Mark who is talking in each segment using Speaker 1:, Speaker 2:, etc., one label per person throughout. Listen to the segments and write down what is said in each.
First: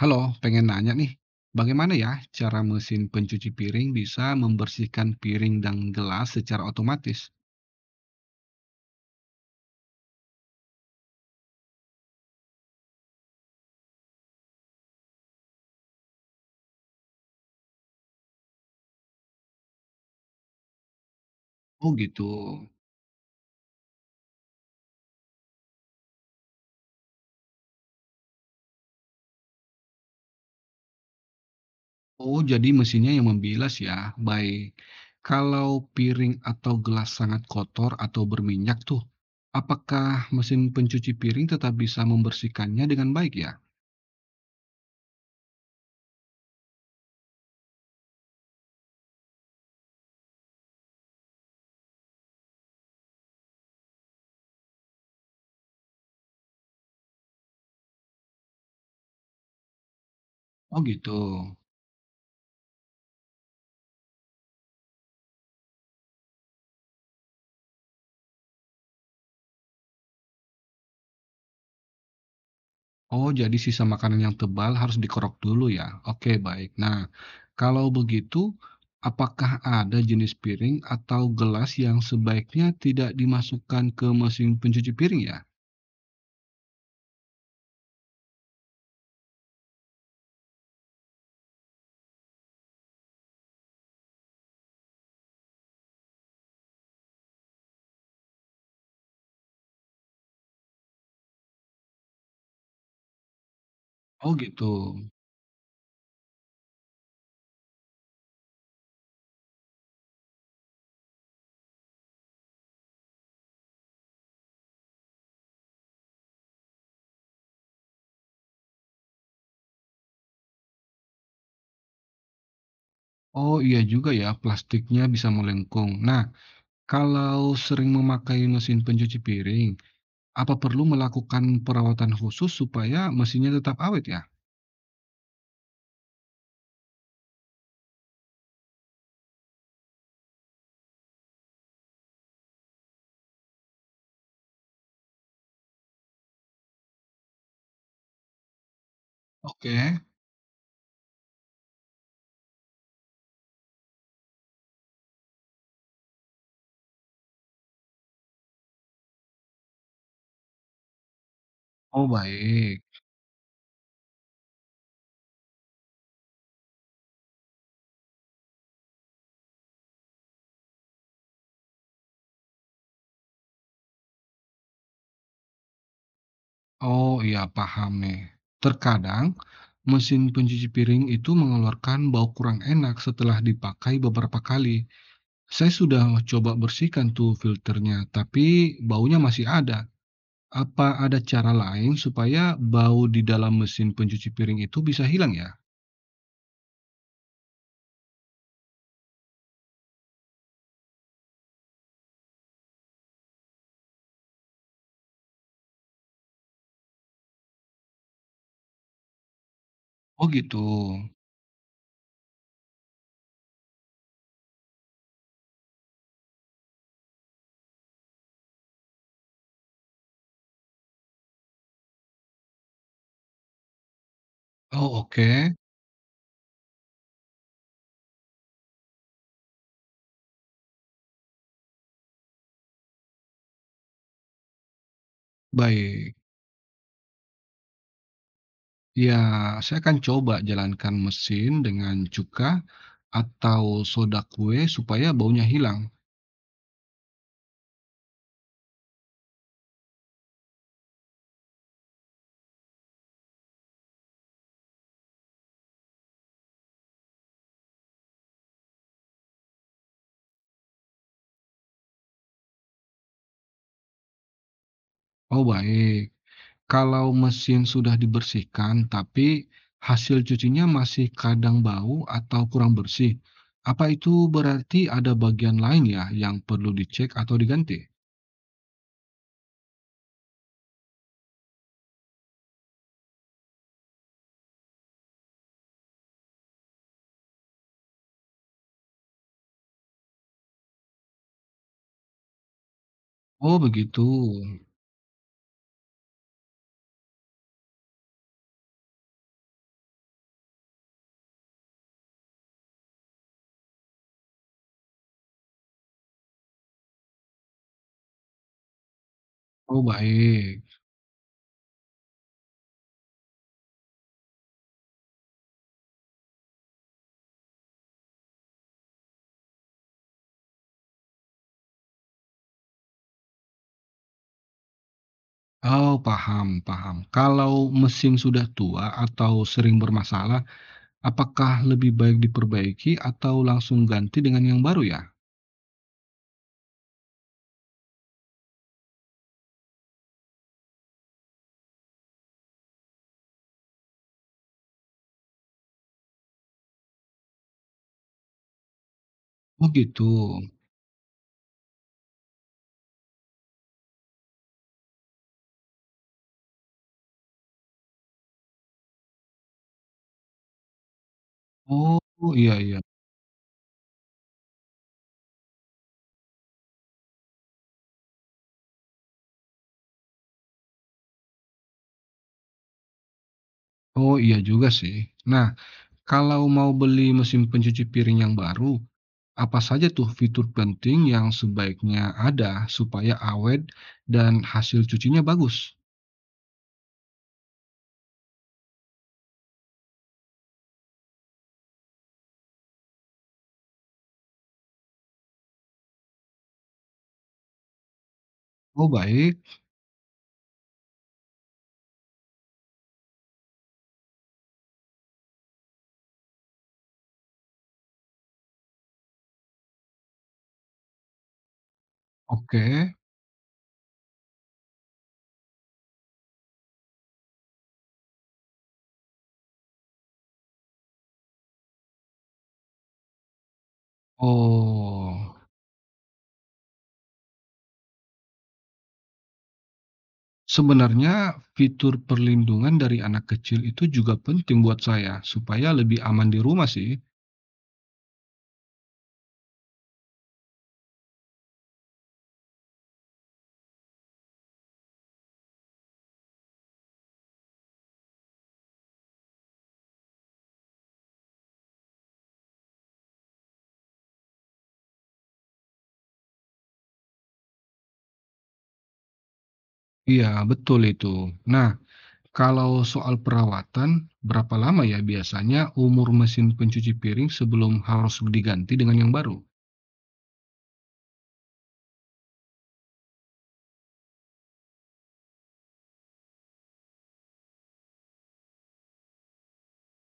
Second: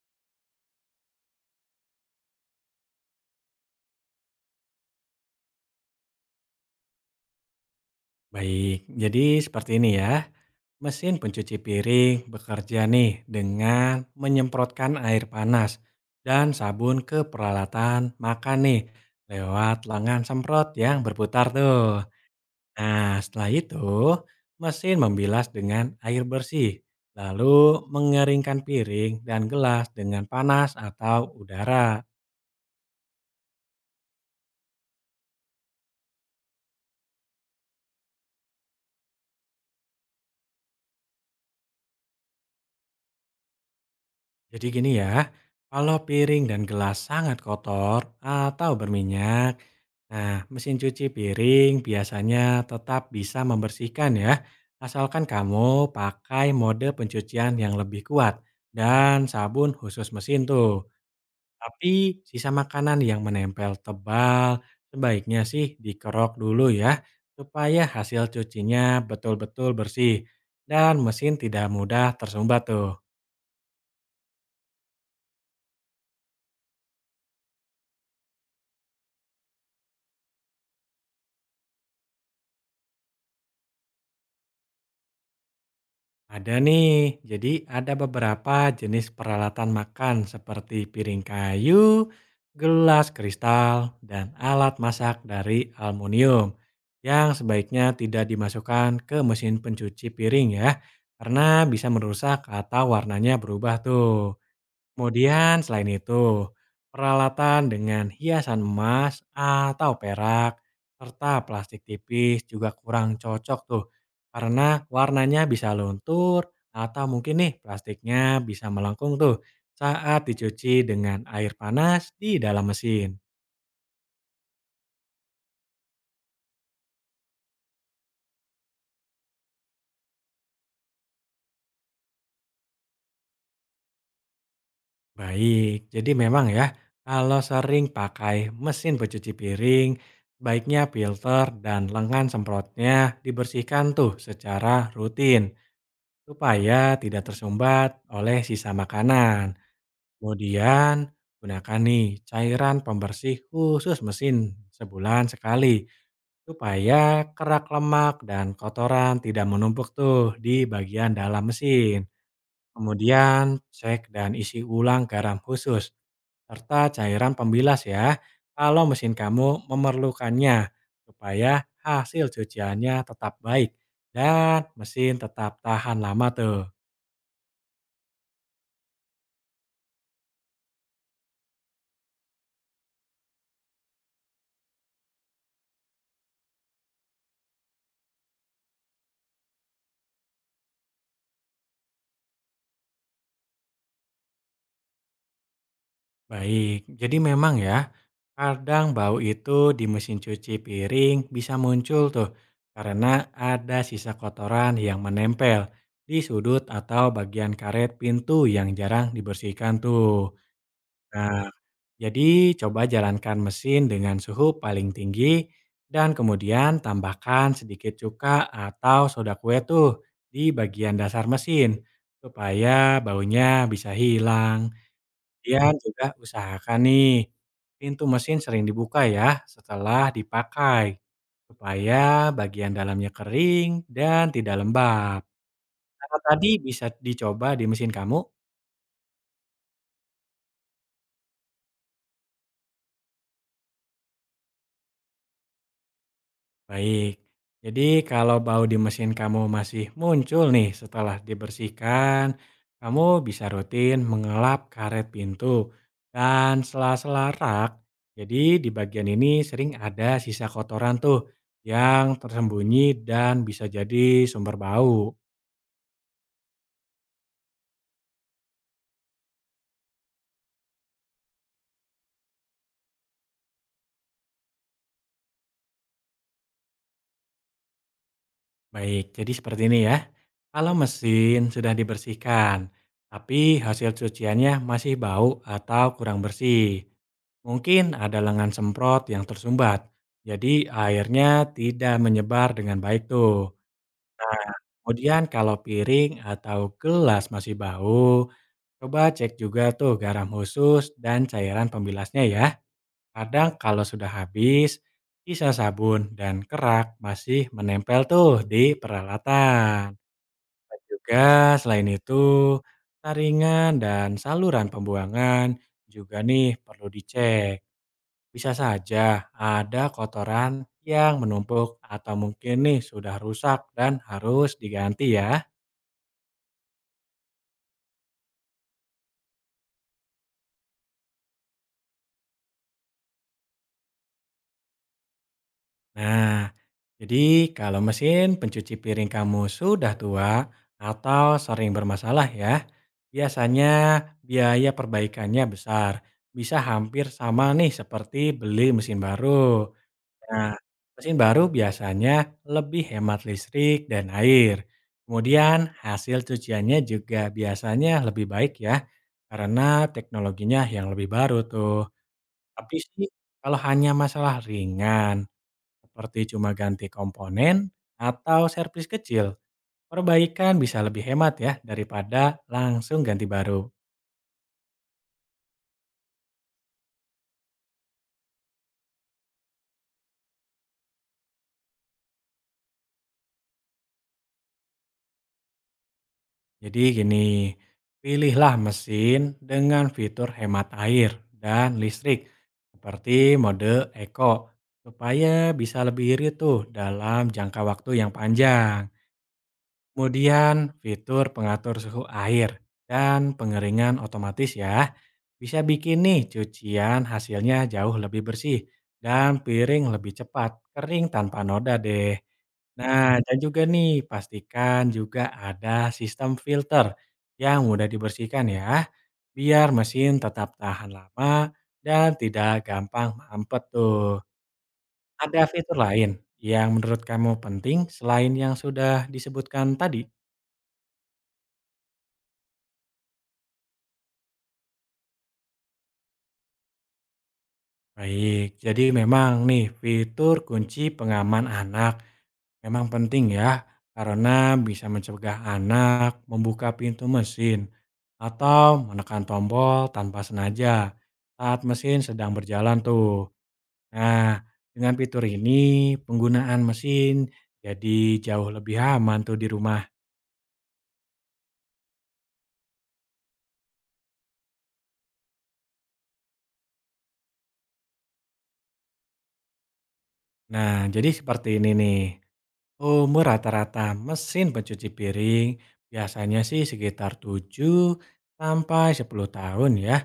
Speaker 1: Halo, pengen nanya nih, bagaimana ya cara mesin pencuci piring bisa membersihkan piring dan gelas secara otomatis?
Speaker 2: Baik, jadi seperti ini ya. Mesin pencuci piring bekerja nih dengan menyemprotkan air panas dan sabun ke peralatan makan nih lewat lengan semprot yang berputar
Speaker 1: Oh
Speaker 2: tuh.
Speaker 1: gitu.
Speaker 2: Nah, setelah itu mesin membilas dengan air bersih, lalu mengeringkan piring dan gelas dengan panas atau udara.
Speaker 1: Oh, jadi mesinnya yang membilas ya. Baik. Kalau piring atau gelas sangat kotor atau berminyak tuh, apakah mesin pencuci piring tetap bisa membersihkannya dengan baik ya?
Speaker 2: Jadi gini ya, kalau piring dan gelas sangat kotor atau berminyak, nah, mesin cuci piring biasanya tetap bisa membersihkan ya, asalkan kamu pakai mode pencucian yang lebih kuat dan sabun khusus mesin
Speaker 1: Oh
Speaker 2: tuh.
Speaker 1: gitu.
Speaker 2: Tapi sisa makanan yang menempel tebal sebaiknya sih dikerok dulu ya, supaya hasil cucinya betul-betul bersih dan mesin tidak mudah tersumbat tuh.
Speaker 1: Oh, jadi sisa makanan yang tebal harus dikerok dulu ya? Oke, baik. Nah, kalau begitu, apakah ada jenis piring atau gelas yang sebaiknya tidak dimasukkan ke mesin pencuci piring ya?
Speaker 2: Ada nih, jadi ada beberapa jenis peralatan makan seperti piring kayu, gelas kristal, dan alat masak dari aluminium yang sebaiknya tidak dimasukkan ke mesin pencuci piring ya, karena bisa merusak atau warnanya berubah
Speaker 1: Oh,
Speaker 2: tuh.
Speaker 1: gitu.
Speaker 2: Kemudian selain itu, peralatan dengan hiasan emas atau perak serta plastik tipis juga kurang cocok tuh karena warnanya bisa luntur atau mungkin nih plastiknya bisa melengkung tuh saat dicuci dengan air panas di dalam mesin.
Speaker 1: Oh, iya juga ya, plastiknya bisa melengkung. Nah, kalau sering memakai mesin pencuci piring, apa perlu melakukan perawatan khusus supaya mesinnya tetap awet ya?
Speaker 2: Baik, jadi memang ya kalau sering pakai mesin pencuci piring, baiknya filter dan lengan semprotnya dibersihkan tuh secara rutin supaya tidak tersumbat oleh sisa makanan.
Speaker 1: Oke.
Speaker 2: Kemudian gunakan nih cairan pembersih khusus mesin sebulan sekali supaya kerak lemak dan kotoran tidak menumpuk tuh di bagian dalam mesin.
Speaker 1: Oh, baik.
Speaker 2: Kemudian cek dan isi ulang garam khusus serta cairan pembilas ya kalau mesin kamu memerlukannya supaya hasil cuciannya tetap baik dan mesin tetap tahan lama tuh.
Speaker 1: Oh iya, paham nih. Terkadang mesin pencuci piring itu mengeluarkan bau kurang enak setelah dipakai beberapa kali. Saya sudah coba bersihkan tuh filternya, tapi baunya masih ada. Apa ada cara lain supaya bau di dalam mesin pencuci piring itu bisa hilang ya?
Speaker 2: Baik, jadi memang ya, kadang bau itu di mesin cuci piring bisa muncul tuh karena ada sisa kotoran yang menempel di sudut atau bagian karet pintu yang jarang dibersihkan
Speaker 1: Oh
Speaker 2: tuh.
Speaker 1: gitu.
Speaker 2: Nah, jadi coba jalankan mesin dengan suhu paling tinggi dan kemudian tambahkan sedikit cuka atau soda kue tuh di bagian dasar mesin supaya baunya bisa hilang.
Speaker 1: Oh oke,
Speaker 2: Kemudian juga usahakan nih, pintu mesin sering dibuka ya setelah dipakai, supaya bagian dalamnya kering dan tidak lembab.
Speaker 1: baik.
Speaker 2: Cara tadi bisa dicoba di mesin kamu?
Speaker 1: Ya, saya akan coba jalankan mesin dengan cuka atau soda kue supaya baunya hilang.
Speaker 2: Baik. Jadi kalau bau di mesin kamu masih muncul nih setelah dibersihkan, kamu bisa rutin mengelap karet pintu dan sela-sela rak. Jadi di bagian ini sering ada sisa kotoran tuh yang tersembunyi dan bisa jadi sumber bau.
Speaker 1: Oh baik. Kalau mesin sudah dibersihkan, tapi hasil cucinya masih kadang bau atau kurang bersih, apa itu berarti ada bagian lain ya yang perlu dicek atau diganti?
Speaker 2: Baik, jadi seperti ini ya. Kalau mesin sudah dibersihkan, tapi hasil cuciannya masih bau atau kurang bersih. Mungkin ada lengan semprot yang tersumbat, jadi airnya tidak menyebar dengan baik tuh.
Speaker 1: Oh begitu.
Speaker 2: Nah, kemudian kalau piring atau gelas masih bau, coba cek juga tuh garam khusus dan cairan pembilasnya ya. Kadang kalau sudah habis, sisa sabun dan kerak masih menempel tuh di
Speaker 1: Oh
Speaker 2: peralatan.
Speaker 1: baik.
Speaker 2: Dan juga selain itu, taringan dan saluran pembuangan juga nih perlu dicek. Bisa saja ada kotoran yang menumpuk atau mungkin nih sudah rusak dan harus diganti ya.
Speaker 1: Oh paham, paham. Kalau mesin sudah tua atau sering bermasalah, apakah lebih baik diperbaiki atau langsung ganti dengan yang baru ya?
Speaker 2: Nah, jadi kalau mesin pencuci piring kamu sudah tua atau sering bermasalah ya, biasanya biaya perbaikannya besar. Bisa hampir sama nih seperti beli mesin baru.
Speaker 1: Oh gitu.
Speaker 2: Nah, mesin baru biasanya lebih hemat listrik dan air. Kemudian hasil cuciannya juga biasanya lebih baik ya, karena teknologinya yang lebih baru tuh.
Speaker 1: Oh iya
Speaker 2: Tapi
Speaker 1: iya.
Speaker 2: sih kalau hanya masalah ringan, seperti cuma ganti komponen atau servis kecil, perbaikan bisa lebih hemat ya daripada langsung ganti baru.
Speaker 1: Oh iya juga sih. Nah. Kalau mau beli mesin pencuci piring yang baru, apa saja tuh fitur penting yang sebaiknya ada supaya awet dan hasil cucinya bagus?
Speaker 2: Jadi gini, pilihlah mesin dengan fitur hemat air dan listrik seperti mode eco supaya bisa lebih irit tuh dalam jangka waktu yang panjang.
Speaker 1: Oh baik,
Speaker 2: Kemudian fitur pengatur suhu air dan pengeringan otomatis ya, bisa bikin nih cucian hasilnya jauh lebih bersih dan piring lebih cepat kering tanpa noda deh.
Speaker 1: oke.
Speaker 2: Nah, dan juga nih pastikan juga ada sistem filter yang mudah dibersihkan ya, biar mesin tetap tahan lama dan tidak gampang mampet tuh.
Speaker 1: Oh,
Speaker 2: Ada fitur lain yang menurut kamu penting selain yang sudah disebutkan tadi?
Speaker 1: sebenarnya fitur perlindungan dari anak kecil itu juga penting buat saya supaya lebih aman di rumah sih.
Speaker 2: Baik, jadi memang nih fitur kunci pengaman anak memang penting ya karena bisa mencegah anak membuka pintu mesin atau menekan tombol tanpa sengaja saat mesin sedang berjalan tuh. Nah, dengan fitur ini penggunaan mesin jadi jauh lebih aman tuh di rumah.
Speaker 1: Iya, betul itu. Nah, kalau soal perawatan, berapa lama ya biasanya umur mesin pencuci piring sebelum harus diganti dengan yang baru?
Speaker 2: Nah, jadi seperti ini nih. Umur rata-rata mesin pencuci piring biasanya sih sekitar 7 sampai 10 tahun ya.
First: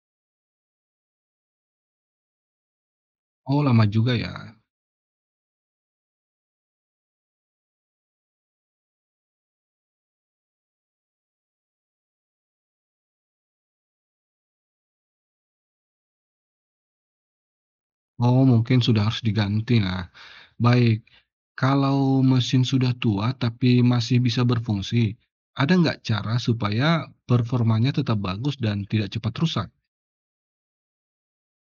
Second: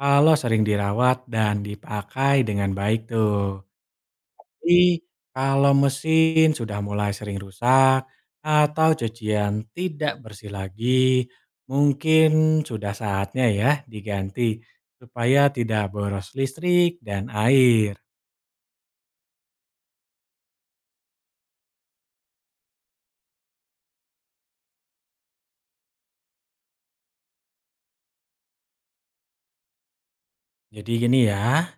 Speaker 2: Kalau sering dirawat dan dipakai dengan baik
Speaker 1: Oh,
Speaker 2: tuh.
Speaker 1: lama juga ya?
Speaker 2: Tapi kalau mesin sudah mulai sering rusak atau cucian tidak bersih lagi, mungkin sudah saatnya ya diganti supaya tidak boros listrik dan air.
Speaker 1: Oh, mungkin sudah harus diganti. Nah, baik. Kalau mesin sudah tua tapi masih bisa berfungsi, ada nggak cara supaya performanya tetap bagus dan tidak cepat rusak?
Speaker 2: Jadi gini ya,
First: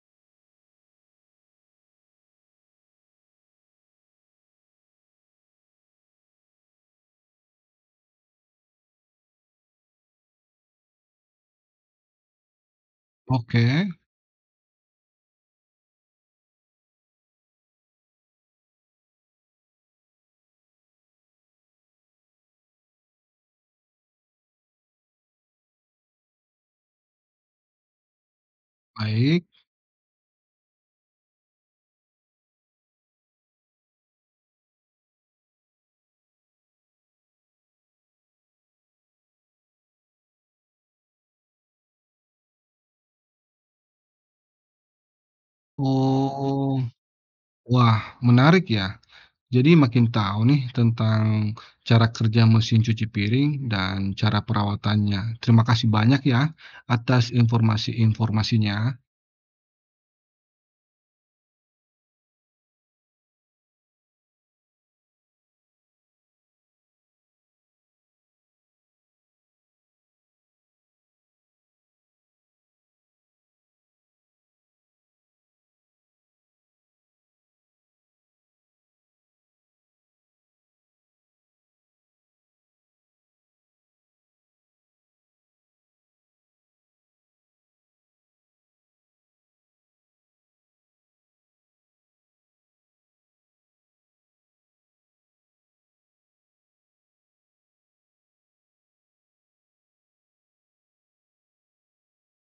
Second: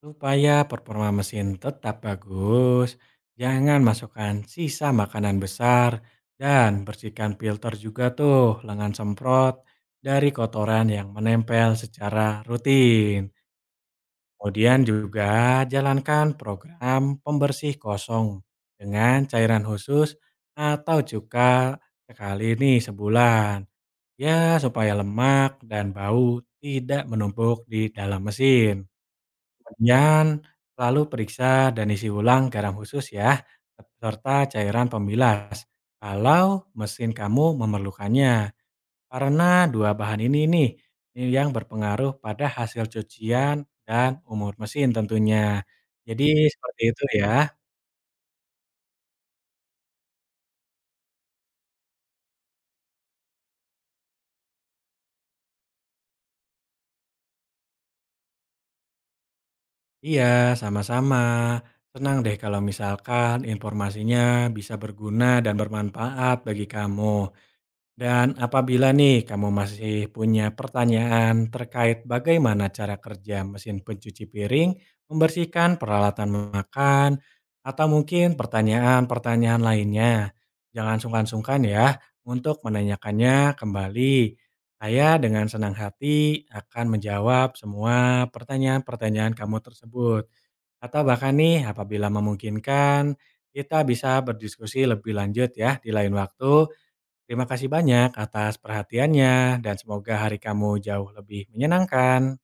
Speaker 2: supaya performa mesin tetap bagus, jangan masukkan sisa makanan besar dan bersihkan filter juga tuh lengan semprot dari kotoran yang menempel secara rutin.
Speaker 1: Oke,
Speaker 2: Kemudian juga jalankan program pembersih kosong dengan cairan khusus atau cuka sekali nih sebulan. Ya, supaya lemak dan bau tidak menumpuk di dalam mesin.
Speaker 1: baik.
Speaker 2: Kemudian lalu periksa dan isi ulang garam khusus ya, serta cairan pembilas kalau mesin kamu memerlukannya. Karena dua bahan ini nih, ini yang berpengaruh pada hasil cucian dan umur mesin tentunya. Jadi
Speaker 1: Oh,
Speaker 2: seperti itu ya.
Speaker 1: wah, menarik ya. Jadi makin tahu nih tentang cara kerja mesin cuci piring dan cara perawatannya. Terima kasih banyak ya atas informasi-informasinya.
Speaker 2: Iya, sama-sama. Senang deh kalau misalkan informasinya bisa berguna dan bermanfaat bagi kamu. Dan apabila nih kamu masih punya pertanyaan terkait bagaimana cara kerja mesin pencuci piring, membersihkan peralatan makan, atau mungkin pertanyaan-pertanyaan lainnya, jangan sungkan-sungkan ya untuk menanyakannya kembali. Saya dengan senang hati akan menjawab semua pertanyaan-pertanyaan kamu tersebut. Atau bahkan nih apabila memungkinkan, kita bisa berdiskusi lebih lanjut ya di lain waktu. Terima kasih banyak atas perhatiannya dan semoga hari kamu jauh lebih menyenangkan.